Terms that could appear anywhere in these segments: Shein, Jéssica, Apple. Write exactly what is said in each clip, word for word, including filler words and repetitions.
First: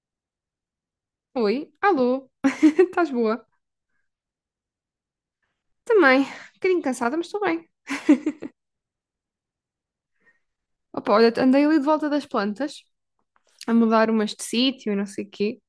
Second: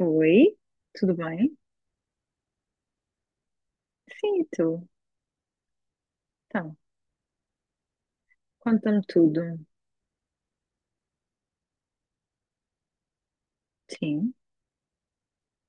Oi, tudo bem? Oi, alô, estás boa? Sim, e tu? Também, um Então, bocadinho cansada, mas estou bem. conta-me tudo. Opa, olha, andei ali de volta das plantas, a mudar umas Sim. de sítio e não sei o quê,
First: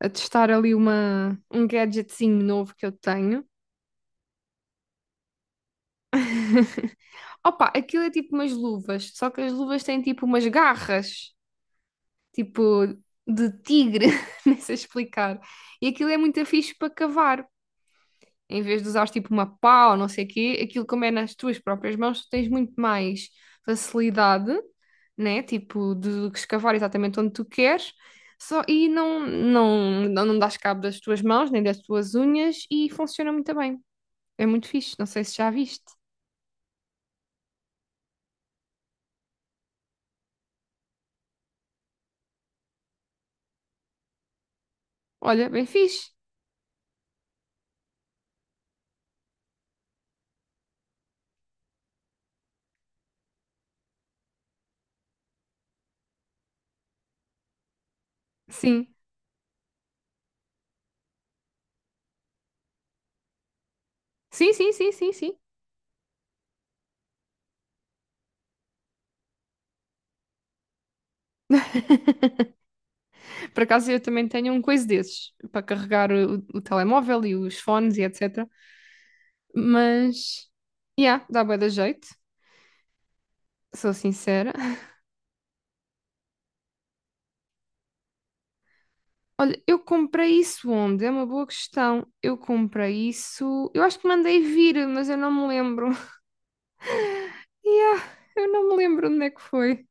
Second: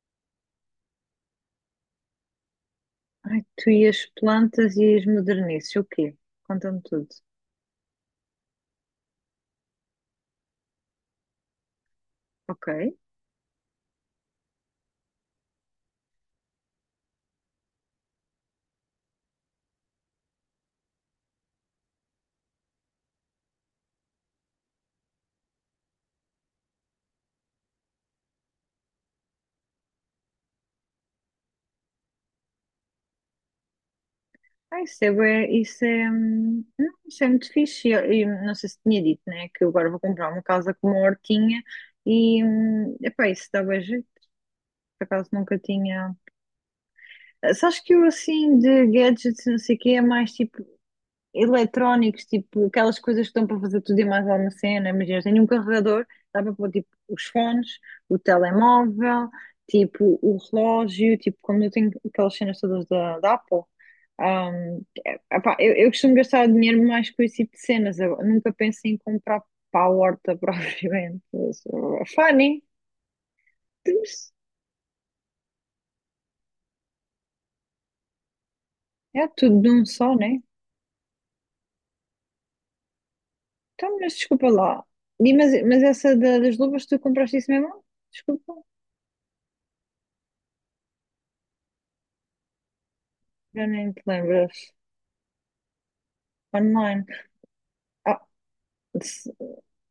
a testar ali uma, um gadgetzinho novo que eu Ai, tenho. tu e as plantas e as modernices, o quê? Conta-me tudo. Opa, aquilo é tipo umas luvas, só que as luvas têm tipo umas garras, Ok. tipo de tigre, nem sei explicar. E aquilo é muito fixe para cavar. Em vez de usares tipo uma pá ou não sei o quê, aquilo como é nas tuas próprias mãos, tu tens muito mais facilidade, né? Tipo, de escavar exatamente onde tu queres. Só, e não, não, não, não dás cabo das tuas mãos, nem das tuas unhas, e funciona muito bem. É muito Ah, fixe. isso Não é, sei se bué- já viste. isso é, hum, não, isso é muito fixe. E Eu, eu não sei se tinha dito, né? Que eu agora vou comprar uma casa com uma hortinha e, hum, epá, isso dá bem jeito. Por acaso Olha, nunca bem fixe. tinha. Ah, sabes que eu, assim, de gadgets, e não sei o quê, é mais tipo eletrónicos, tipo aquelas coisas que estão para fazer tudo e mais alguma cena. Imagina, tenho um carregador, dá para pôr tipo os fones, o Sim. telemóvel, tipo o relógio, tipo como eu tenho aquelas cenas todas da, da Apple. Sim, sim, Um, sim, sim, é- sim. Epá, eu, eu costumo gastar dinheiro mais com esse tipo de cenas. Eu nunca penso em comprar para a horta propriamente. Mas, uh, funny. Por acaso eu também Mas tenho um coisa desses para carregar o, o telemóvel e os fones e etcetera. é tudo de um só, né? Mas, yeah, dá bué da jeito. Sou Então, mas desculpa sincera. lá. E, mas, mas essa da- das luvas, tu compraste isso mesmo? Desculpa. Olha, eu comprei isso onde? É uma boa questão. Eu comprei Já isso. Eu nem acho te que mandei lembras. vir, mas eu não me lembro. Online. Yeah, Ah, eu não me lembro onde s- é que foi.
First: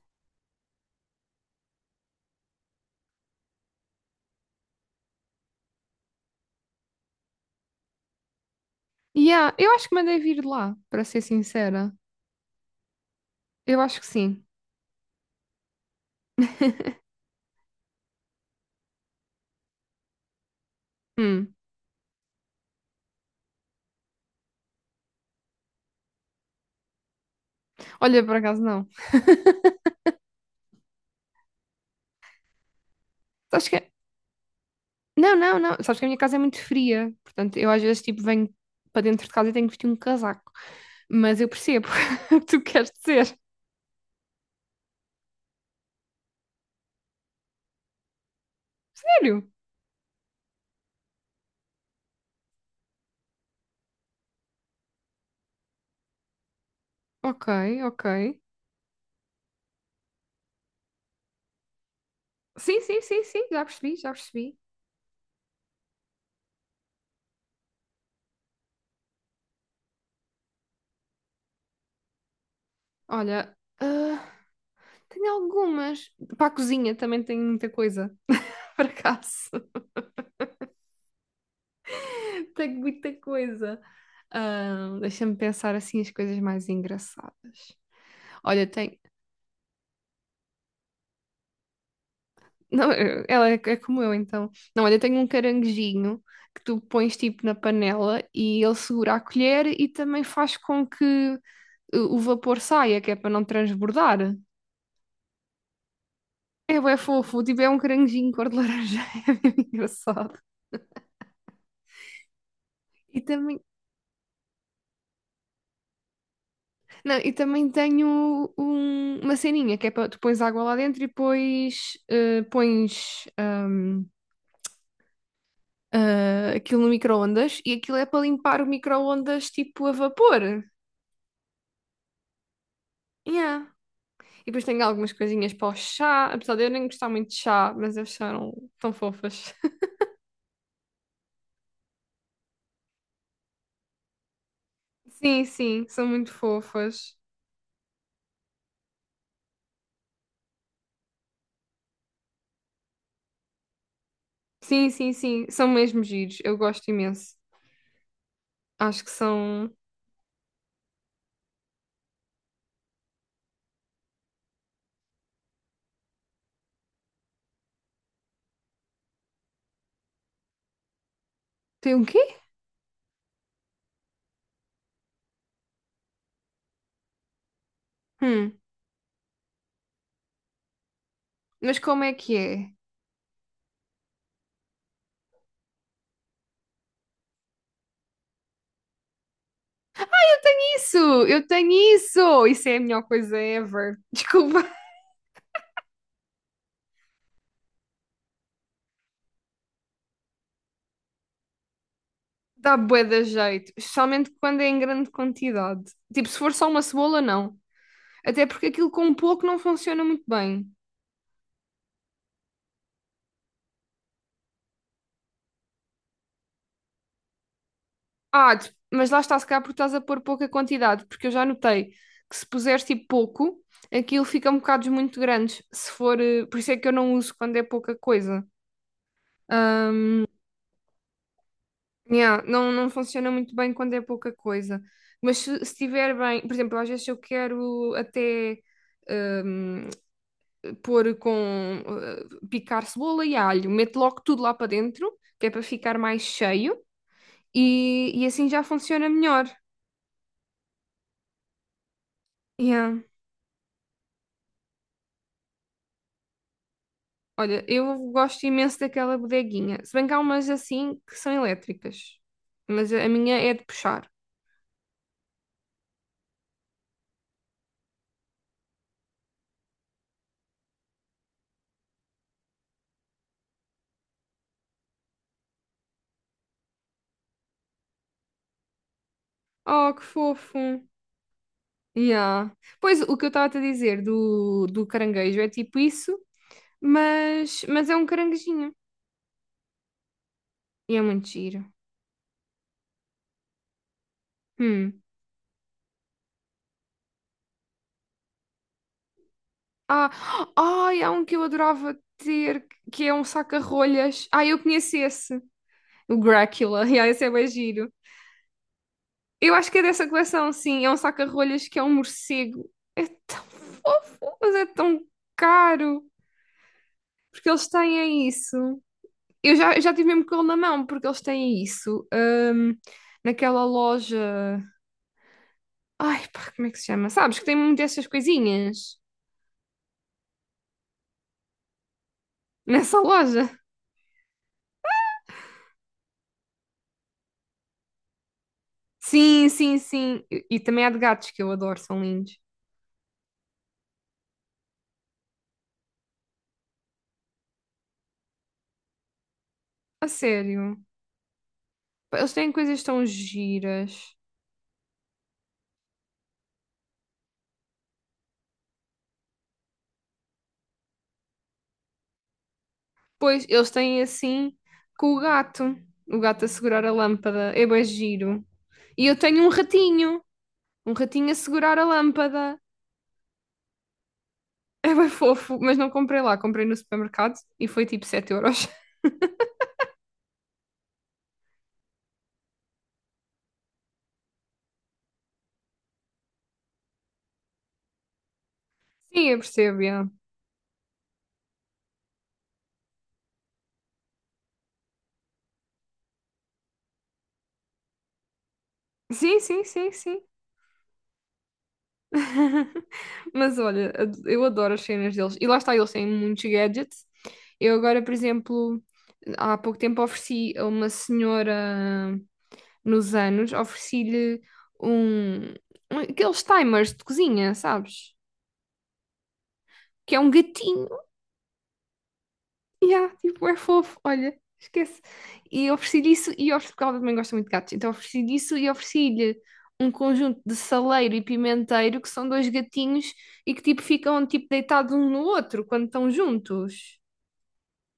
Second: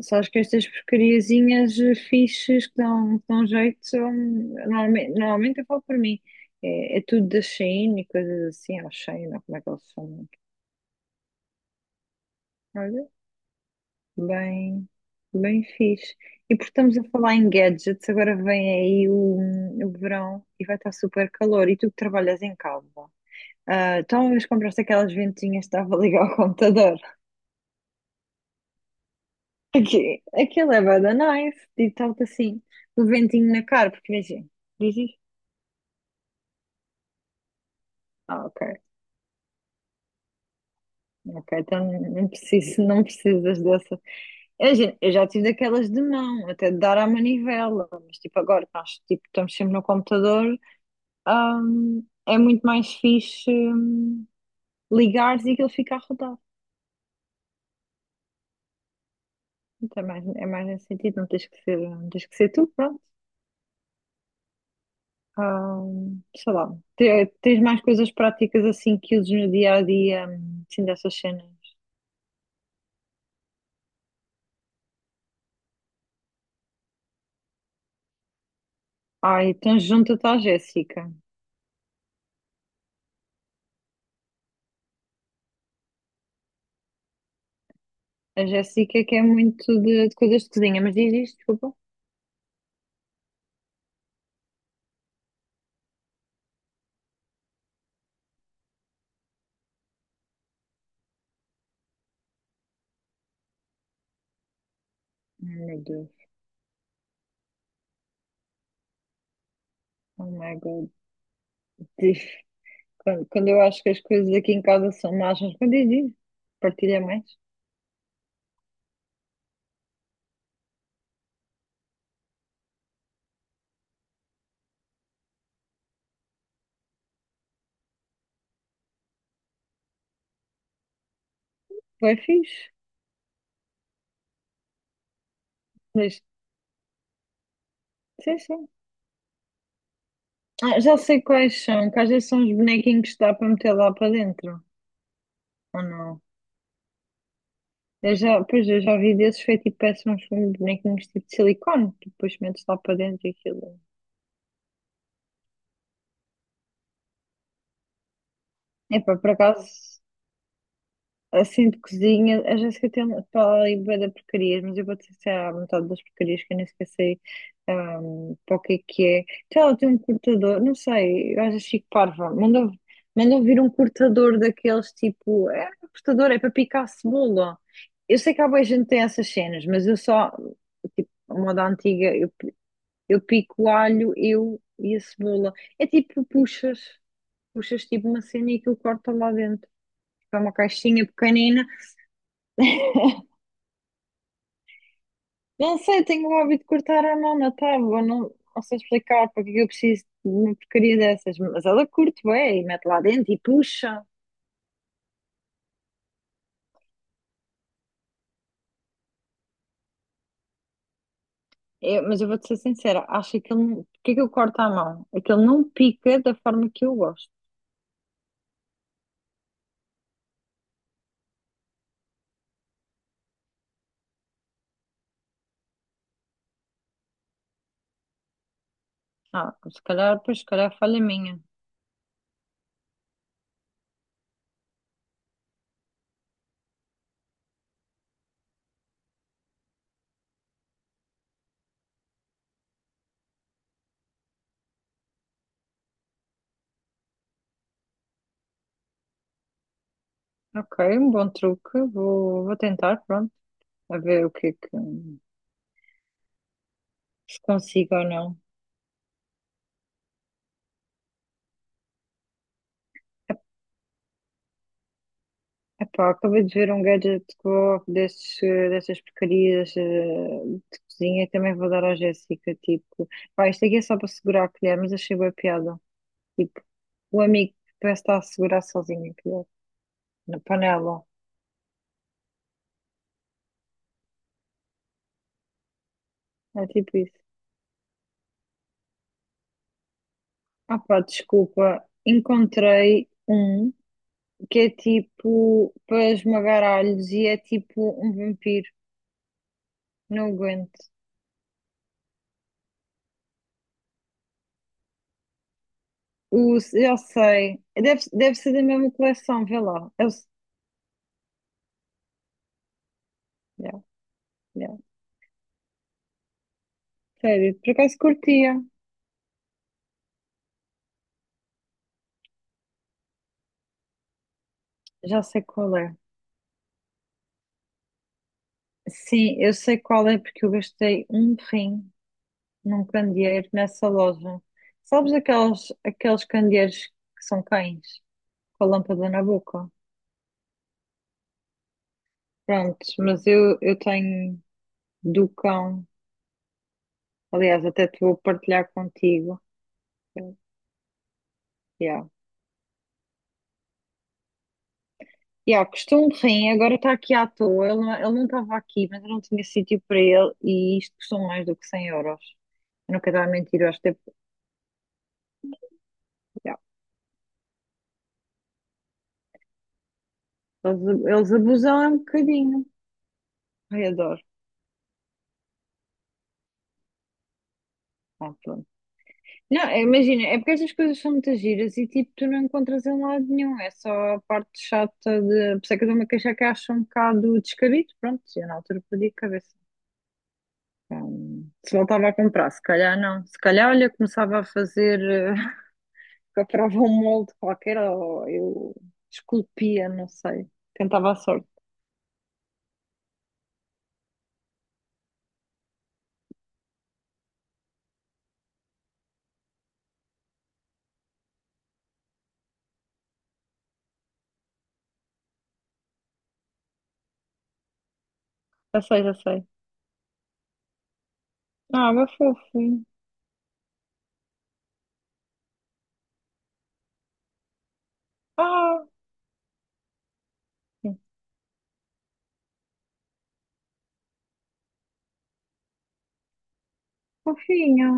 só acho que estas porcariazinhas eh, fixes que dão, que dão jeito são. Normalmente, normalmente eu falo por mim. É, é tudo da Shein e coisas assim. Ou Shein, ou Yeah, como é que eu eles acho que mandei chamam. vir lá, para ser sincera. Olha, Eu acho que sim. bem, bem fixe. E porque estamos a falar em gadgets, agora vem aí o, o verão e vai estar super Hum. calor. E tu que trabalhas em casa. Ah, então, uma vez compraste aquelas ventinhas que estava a ligar ao computador. Olha, por acaso não. Aqui, aquilo é bué da nice, digo-te assim, o ventinho na Sabes cara, que. porque imagina, diz isto. Não, não, não. Sabes que a minha casa é muito fria. Portanto, eu às vezes tipo Ah, venho ok, para dentro de casa e tenho que vestir um casaco. Mas ok, eu percebo então não o que tu preciso, queres não dizer. precisas dessa. Imagina, eu já tive daquelas de mão, até de dar à manivela, mas tipo agora que nós tipo, Sério? estamos sempre no computador, hum, é muito mais fixe, hum, ligares e aquilo fica a rodar. Ok, ok. Então, é mais, é mais nesse sentido, não tens que ser, não tens que ser tu, Sim, pronto. sim, sim, sim. Já percebi, já percebi. Ah, sei lá, Te- tens mais coisas práticas assim que uses no dia a dia, hum, assim dessas cenas. Olha, ah, tenho algumas. Para a cozinha também tenho muita coisa, por Ai, acaso. então junta-te à Jéssica. Tenho muita coisa. Ah, deixa-me pensar assim as coisas mais engraçadas. A Olha, tem. Jéssica que é muito de, de coisas de cozinha, mas diz isto, desculpa. Não, eu- ela é, é como eu, então. Não, olha, tenho um caranguejinho que tu pões tipo na panela e ele segura a colher e também faz com que o o vapor saia, que é para não transbordar. Ai, meu Deus, É, bué fofo, tipo, é um caranguejinho cor de laranja, é bem oh engraçado. my God. Diz- E Quando, quando também, eu acho que as coisas aqui em casa são más, mas quando diz isto, partilha Não, mais. e também tenho um- uma ceninha que é para tu pões água lá dentro e depois eh, pões ahm, ah, aquilo no micro-ondas e aquilo é para limpar o micro-ondas tipo a vapor. Foi fixe. Yeah. E depois tenho algumas coisinhas para o Diz, chá, apesar de eu nem gostar muito de chá, mas eles sim, são sim. tão fofas. Ah, já sei quais são, que às vezes são os bonequinhos que dá para meter lá para dentro, Sim, ou sim, são não? muito fofas. Eu já, pois, eu já vi desses, foi tipo, parece uns bonequinhos tipo de silicone, que depois metes lá para dentro e aquilo. Sim, sim, sim, são mesmo giros, eu gosto imenso. É, Acho que epá, por acaso, são. assim de cozinha, a Jéssica tem uma fala ali bué da porcarias, mas eu vou te dizer a metade das porcarias que eu nem sequer sei, ahm, para o que é que é. Então ela tem um cortador, não sei, eu acho chique Tem um parva, quê? mandou, mandou vir um cortador daqueles tipo, é um cortador, é para picar cebola. Eu sei que há Hum, boa gente que tem essas cenas, mas eu só, tipo, a moda mas como é antiga, eu que é? Eu pico o alho, eu e a cebola. É tipo, puxas, puxas tipo uma cena e aquilo corta lá dentro. É uma Isso, caixinha eu pequenina. tenho isso! Isso é a melhor coisa ever. Desculpa, Não sei, tenho o hábito de cortar a mão na tábua, não, não sei explicar porque é que eu preciso de uma porcaria dessas. Mas ela curte bem, e dá mete lá bué da dentro e jeito, puxa. especialmente quando é em grande quantidade. Tipo, se for só uma cebola, não. Até porque aquilo com pouco não funciona muito bem. Eu- mas eu vou-te ser sincera, acho que aquilo, porque é que eu corto à mão? É que ele não pica da forma que eu gosto. Ah, de- mas lá está, se calhar porque estás a pôr pouca quantidade, porque eu já notei que se puseres tipo pouco, aquilo fica um bocado muito grandes. Se for, eh, por isso é que eu não uso quando é pouca coisa. Ah, se Ah, calhar, pois, se calhar é falha minha. yeah, não, não funciona muito bem quando é pouca coisa. Mas se se estiver bem, por exemplo, às vezes eu quero até hum, pôr com uh, picar cebola e alho, meto logo tudo lá para dentro, que é para ficar mais cheio, e, e assim já funciona melhor. Ok, um bom truque, vou, vou tentar, Yeah. pronto, a ver o que é que se Olha, consigo ou eu não. gosto imenso daquela bodeguinha. Se bem que há umas assim que são elétricas. Mas a a minha é de puxar. Epá, acabei de ver um gadget que vou- desses, eh, dessas porcarias eh, de cozinha, também vou dar à Jéssica, tipo, pá, isto aqui é só para segurar a colher, mas achei boa piada. Tipo, o amigo que parece estar a segurar sozinho a colher, Oh, que na fofo. panela, Yeah. Pois, o que eu estava a te dizer do, do caranguejo é tipo isso, é tipo isso. mas, mas é um caranguejinho. Ah E pá, é muito giro. desculpa, encontrei um que é Hum. tipo para esmagar alhos e é tipo um vampiro, Ah, não aguento. ai, há um que eu adorava ter, que é um saca-rolhas. Ah, eu conheço esse. O O, Drácula. eu Yeah, esse é bem sei, giro. deve, deve ser da mesma coleção, Eu vê acho que é lá. dessa coleção, sim. É um saca-rolhas que é um morcego. É tão Yeah, fofo, mas é yeah. tão caro. Porque Sério, eles por acaso têm é curtia. isso. Eu já, eu já tive mesmo com ele na mão, porque eles têm isso. hum, naquela loja. Já sei qual é. Ai, pá, como é que se chama? Sabes que tem muito dessas coisinhas Sim, eu sei qual é porque eu gastei um rim num nessa candeeiro loja. nessa loja. Sabes aqueles, aqueles candeeiros que são cães com a lâmpada na Sim, boca? sim, sim. E, e também há de gatos que eu adoro, são lindos. Pronto, mas eu, eu tenho do cão. Aliás, até te vou partilhar contigo. A sério. Yeah. Pá, eles têm coisas tão giras. Yeah, custou um rim, agora está aqui à toa. Ele, não- ele não estava aqui, mas eu não tinha sítio para ele e isto custou mais do que cem euros. Eu não quero dar a Pois, mentir, eu eles acho que deve- têm assim com o gato. O gato a segurar a lâmpada. É bem giro. E eu tenho um ratinho. Um eles, ratinho eles a segurar abusam a é um lâmpada. bocadinho. Ai, adoro. É bem fofo, mas não comprei lá. Comprei no supermercado e foi tipo sete Ah, pronto. euros. Não, é, imagina, é porque estas coisas são muitas giras e tipo, tu não encontras em lado nenhum. É só a parte chata de. Por isso é que eu dou uma queixa que acho um bocado descabido. Pronto, eu na altura perdi a Sim, eu cabeça. percebo, yeah. Então, se voltava a comprar, se calhar não. Se calhar, olha, começava a fazer, eh, comprava um molde qualquer ou eu Sim, sim, esculpia, sim, não sim. sei. Tentava a sorte. Mas olha, ad- eu adoro as cenas deles. E lá está, eles têm muitos gadgets. Eu agora, por exemplo, há pouco tempo ofereci a uma senhora. Nos anos, ofereci-lhe um, um- aqueles timers de cozinha, sabes? Já sei, já sei. Que é um gatinho. Ah, meu fofinho. Yeah, tipo, é fofo, olha, esquece. E ofereci-lhe isso e ofereci, porque ela também gosta muito de gatos, então ofereci-lhe isso e Ah, ofereci-lhe um conjunto de saleiro e pimenteiro, que são dois gatinhos e que tipo ficam tipo deitados um no outro quando estão juntos. fofinha.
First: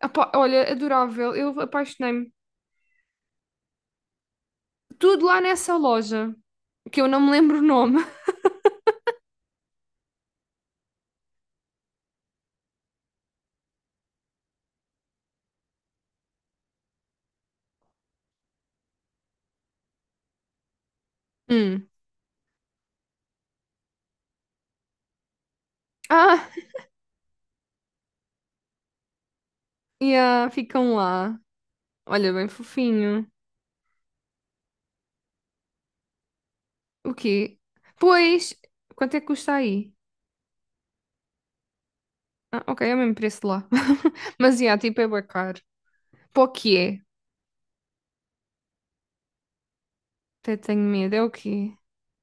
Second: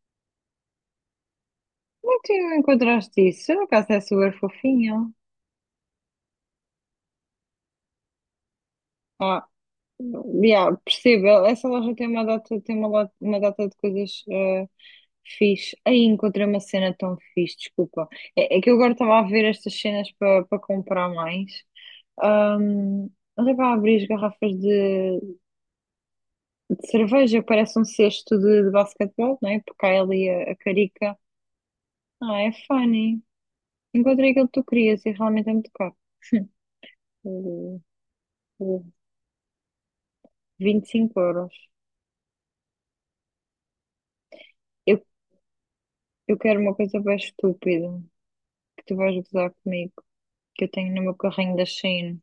Apá, olha, adorável, eu Como é que apaixonei-me. tu não encontraste isso? Eu, no caso, é super fofinho. Tudo lá nessa loja, que eu não me lembro o nome. Ah, yeah, percebo. Essa loja tem uma data, tem uma, lo- uma data de coisas eh, fixe. Aí encontrei uma cena tão fixe, desculpa. É, é que eu agora estava a ver estas cenas para para comprar mais. Hum. Ahm, olha, para abrir as garrafas de, Ah, de cerveja, parece um cesto de, de basquetebol, não é? Porque há ali yeah, a, a ficam carica. lá. Olha, Ah, bem é funny. fofinho. Encontrei aquilo que tu querias e realmente é muito caro. O quê? Pois, quanto é que custa aí? vinte e cinco euros. Ah, ok, é o mesmo preço de lá. Mas, yeah, tipo, Eu, é bué caro. eu Para o quero uma que é? coisa bem estúpida, que tu vais gozar comigo, Até que eu tenho tenho no medo. meu É o carrinho da quê? Shein.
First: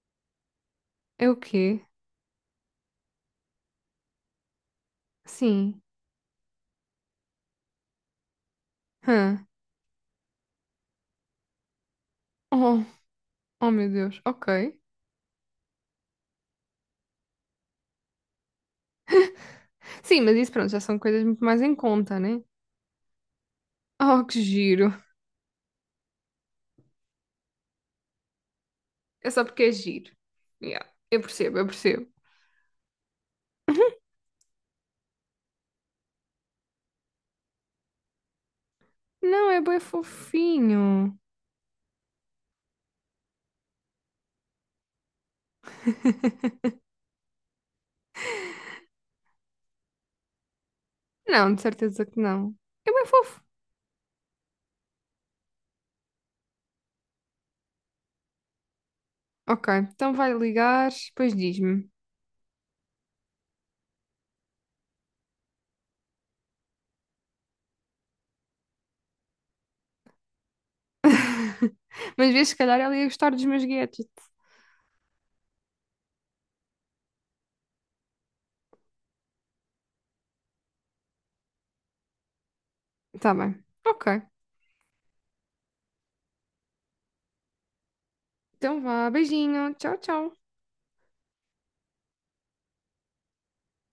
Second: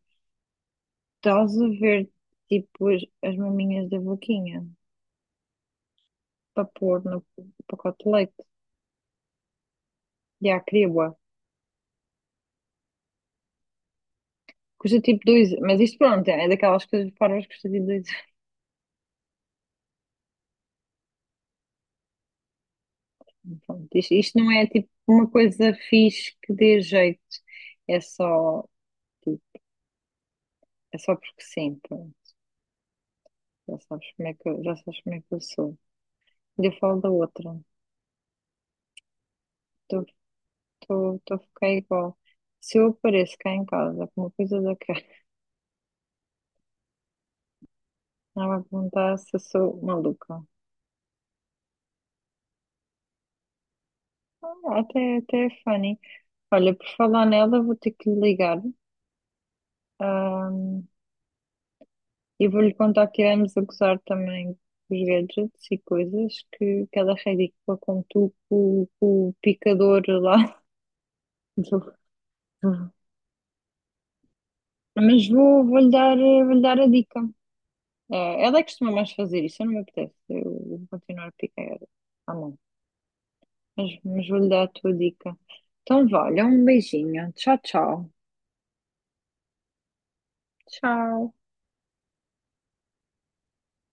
É o Estás a quê? ver, tipo, as, as maminhas da boquinha Sim. para pôr no pacote de leite. Hã. E há criba. Oh, oh, meu Deus. Ok. Custa tipo dois, mas isto pronto, é daquelas coisas parvas que custa tipo dois. Sim, mas isso, pronto, já são coisas muito mais em conta, né? Pronto, isto, Oh, isto que não é tipo giro. uma coisa fixe que dê jeito. É só, É tipo, só porque é giro. Yeah, é só eu porque percebo, eu sim, percebo. pronto. Já sabes como é que eu, já sabes como é que eu sou. E eu falo da outra. Não, é bem fofinho. Estou a ficar igual. Se eu apareço cá em casa com uma coisa daquela, não vai perguntar se eu sou maluca. Não, de certeza que não. É bem fofo. Ah, até, até é funny. Olha, por falar nela, vou ter que lhe ligar. Ok, então vai ahm, ligar, depois diz-me. e vou-lhe contar que iremos a gozar também os gadgets e coisas, que, que ela é ridícula como tu, com, com o picador lá. do- Mas vês, se calhar do- ela ia gostar dos meus gadgets. Mas vou, vou-lhe dar, eh, vou-lhe dar a dica. Eh, ela é que costuma mais fazer isso, eu não me apetece. Eu vou continuar a picar à mão. Tá bem. Mas, Ok. mas vou-lhe dar a tua dica. Então, vá, olha, um beijinho. Tchau, tchau. Então vá, beijinho. Tchau, tchau. Tchau.